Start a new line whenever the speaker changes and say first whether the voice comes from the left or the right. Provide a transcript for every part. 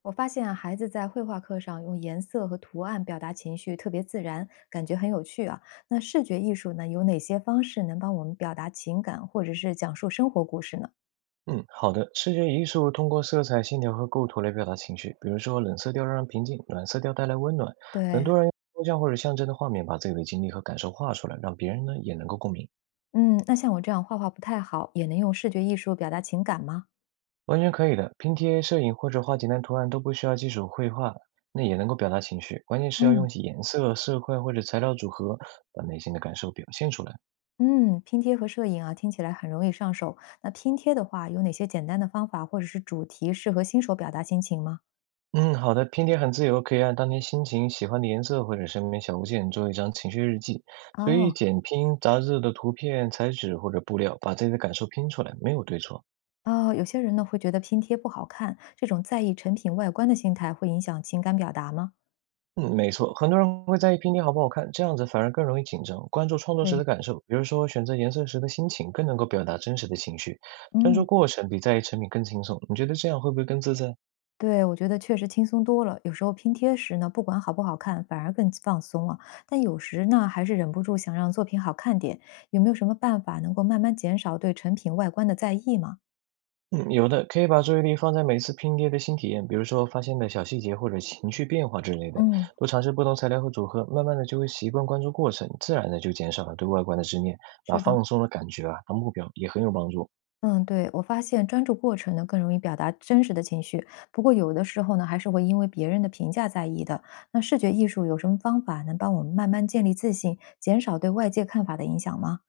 left: 我发现啊，孩子在绘画课上用颜色和图案表达情绪特别自然，感觉很有趣啊。那视觉艺术呢，有哪些方式能帮我们表达情感或者是讲述生活故事呢？
right: 嗯，好的。视觉艺术通过色彩、线条和构图来表达情绪，比如说冷色调让人平静，暖色调带来温暖。很
left: 对，
right: 多人用抽象或者象征的画面把自己的经历和感受画出来，让别人呢也能够共鸣，
left: 嗯，那像我这样画画不太好，也能用视觉艺术表达情感吗？
right: 完全可以的。拼贴、摄影或者画简单图案都不需要技术绘画，那也能够表达情绪。关键是要用
left: 嗯
right: 颜色、色块或者材料组合，把内心的感受表现出来。
left: 嗯，拼贴和摄影啊，听起来很容易上手。那拼贴的话，有哪些简单的方法或者是主题适合新手表达心情吗？
right: 嗯，好的，拼贴很自由，可以按当天心情、喜欢的颜色或者身边小物件做一张情绪日记，随意
left: 哦
right: 剪拼杂志的图片、彩纸或者布料，把自己的感受拼出来，没有对错。
left: 哦，有些人呢会觉得拼贴不好看，这种在意成品外观的心态会影响情感表达吗？
right: 嗯，没错，很多人会在意拼贴好不好看，这样子反而更容易紧张。关注创作时的
left: 对，
right: 感受，比如说选择颜色时的心情，更能够表达真实的情绪。专注
left: 嗯，
right: 过程比在意成品更轻松，你觉得这样会不会更自在？
left: 对，我觉得确实轻松多了。有时候拼贴时呢，不管好不好看，反而更放松了。但有时呢，还是忍不住想让作品好看点。有没有什么办法能够慢慢减少对成品外观的在意吗？
right: 嗯，有的，可以把注意力放在每次拼贴的新体验，比如说发现的小细节或者情绪变化之类的，
left: 嗯，
right: 多尝试不同材料和组合，慢慢的就会习惯关注过程，自然的就减少了对外观的执念，把
left: 是的，
right: 放松的感觉啊当目标也很有帮助。
left: 嗯，对，我发现专注过程呢更容易表达真实的情绪，不过有的时候呢还是会因为别人的评价在意的。那视觉艺术有什么方法能帮我们慢慢建立自信，减少对外界看法的影响吗？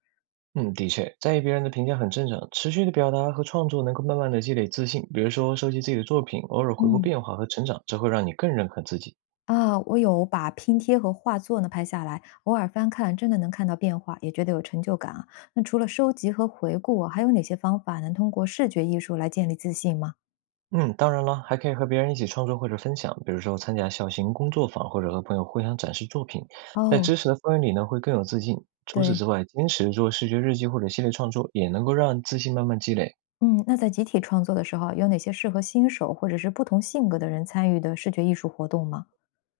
right: 嗯，的确，在意别人的评价很正常，持续的表达和创作能够慢慢的积累自信，比如说收集自己的作品，偶尔回顾
left: 嗯。
right: 变化和成长，这会让你更认可自己。
left: 啊，我有把拼贴和画作呢拍下来，偶尔翻看，真的能看到变化，也觉得有成就感啊。那除了收集和回顾啊，还有哪些方法能通过视觉艺术来建立自信吗？
right: 嗯，当然了，还可以和别人一起创作或者分享，比如说参加小型工作坊，或者和朋友互相展示作品，在
left: 哦，
right: 知识的氛围里呢，会更有自信。除此
left: 对，
right: 之外，坚持做视觉日记或者系列创作，也能够让自信慢慢积累。
left: 嗯，那在集体创作的时候，有哪些适合新手或者是不同性格的人参与的视觉艺术活动吗？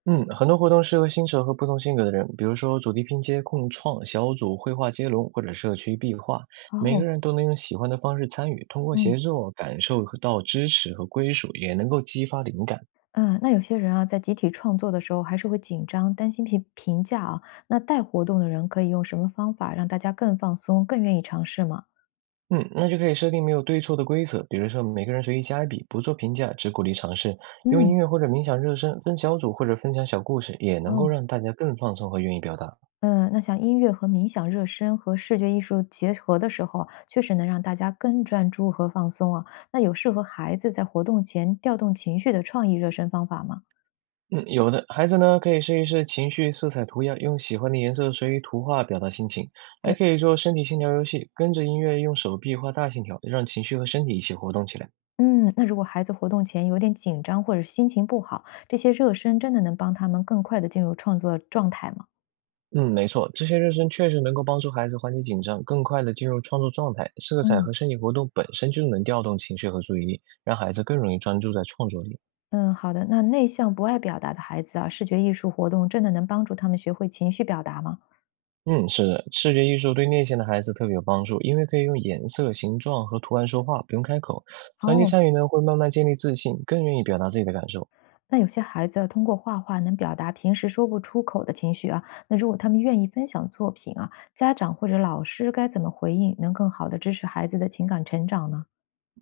right: 嗯，很多活动适合新手和不同性格的人，比如说主题拼接、共创、小组绘画接龙或者社区壁画，每个
left: 哦，
right: 人都能用喜欢的方式参与，通过
left: 嗯
right: 协作感受到支持和归属，也能够激发灵感。
left: 嗯，那有些人啊，在集体创作的时候还是会紧张，担心评价啊。那带活动的人可以用什么方法让大家更放松，更愿意尝试吗？
right: 嗯，那就可以设定没有对错的规则，比如说每个人随意加一笔，不做评价，只鼓励尝试。用
left: 嗯，
right: 音乐或者冥想热身，分小组或者分享小故事，也能够
left: 哦。
right: 让大家更放松和愿意表达。
left: 嗯，那像音乐和冥想热身和视觉艺术结合的时候啊确实能让大家更专注和放松啊。那有适合孩子在活动前调动情绪的创意热身方法吗？
right: 嗯，有的孩子呢，可以试一试情绪色彩涂鸦，用喜欢的颜色随意涂画表达心情，还
left: 对，
right: 可以做身体线条游戏，跟着音乐用手臂画大线条，让情绪和身体一起活动起来。
left: 嗯，那如果孩子活动前有点紧张或者心情不好，这些热身真的能帮他们更快地进入创作状态吗？
right: 嗯，没错，这些热身确实能够帮助孩子缓解紧张，更快的进入创作状态。色彩
left: 嗯，
right: 和身体活动本身就能调动情绪和注意力，让孩子更容易专注在创作里。
left: 嗯，好的。那内向不爱表达的孩子啊，视觉艺术活动真的能帮助他们学会情绪表达吗？
right: 嗯，是的，视觉艺术对内向的孩子特别有帮助，因为可以用颜色、形状和图案说话，不用开口。长期
left: 哦。
right: 参与呢，会慢慢建立自信，更愿意表达自己的感受。
left: 那有些孩子啊通过画画能表达平时说不出口的情绪啊，那如果他们愿意分享作品啊，家长或者老师该怎么回应，能更好的支持孩子的情感成长呢？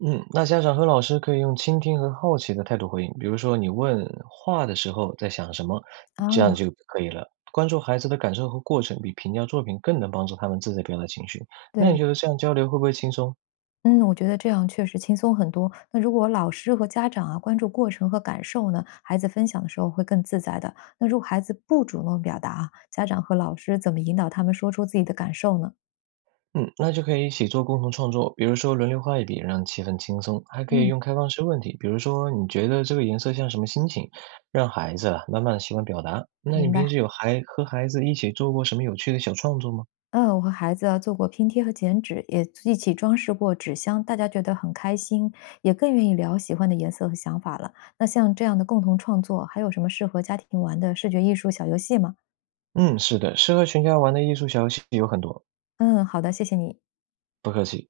right: 嗯，那家长和老师可以用倾听和好奇的态度回应，比如说你问话的时候在想什么，
left: 啊，
right: 这样就可以了。关注孩子的感受和过程，比评价作品更能帮助他们自在表达情绪。那你
left: 对，
right: 觉得这样交流会不会轻松？
left: 嗯，我觉得这样确实轻松很多。那如果老师和家长啊关注过程和感受呢，孩子分享的时候会更自在的。那如果孩子不主动表达啊，家长和老师怎么引导他们说出自己的感受呢？
right: 嗯，那就可以一起做共同创作，比如说轮流画一笔，让气氛轻松。还可以
left: 嗯，
right: 用开放式问题，比如说你觉得这个颜色像什么心情，让孩子啊慢慢的习惯表达。那你
left: 明
right: 平
left: 白。
right: 时有孩和孩子一起做过什么有趣的小创作吗？
left: 嗯，我和孩子啊做过拼贴和剪纸，也一起装饰过纸箱，大家觉得很开心，也更愿意聊喜欢的颜色和想法了。那像这样的共同创作，还有什么适合家庭玩的视觉艺术小游戏吗？
right: 嗯，是的，适合全家玩的艺术小游戏有很多，
left: 嗯，好的，谢谢你。
right: 不客气。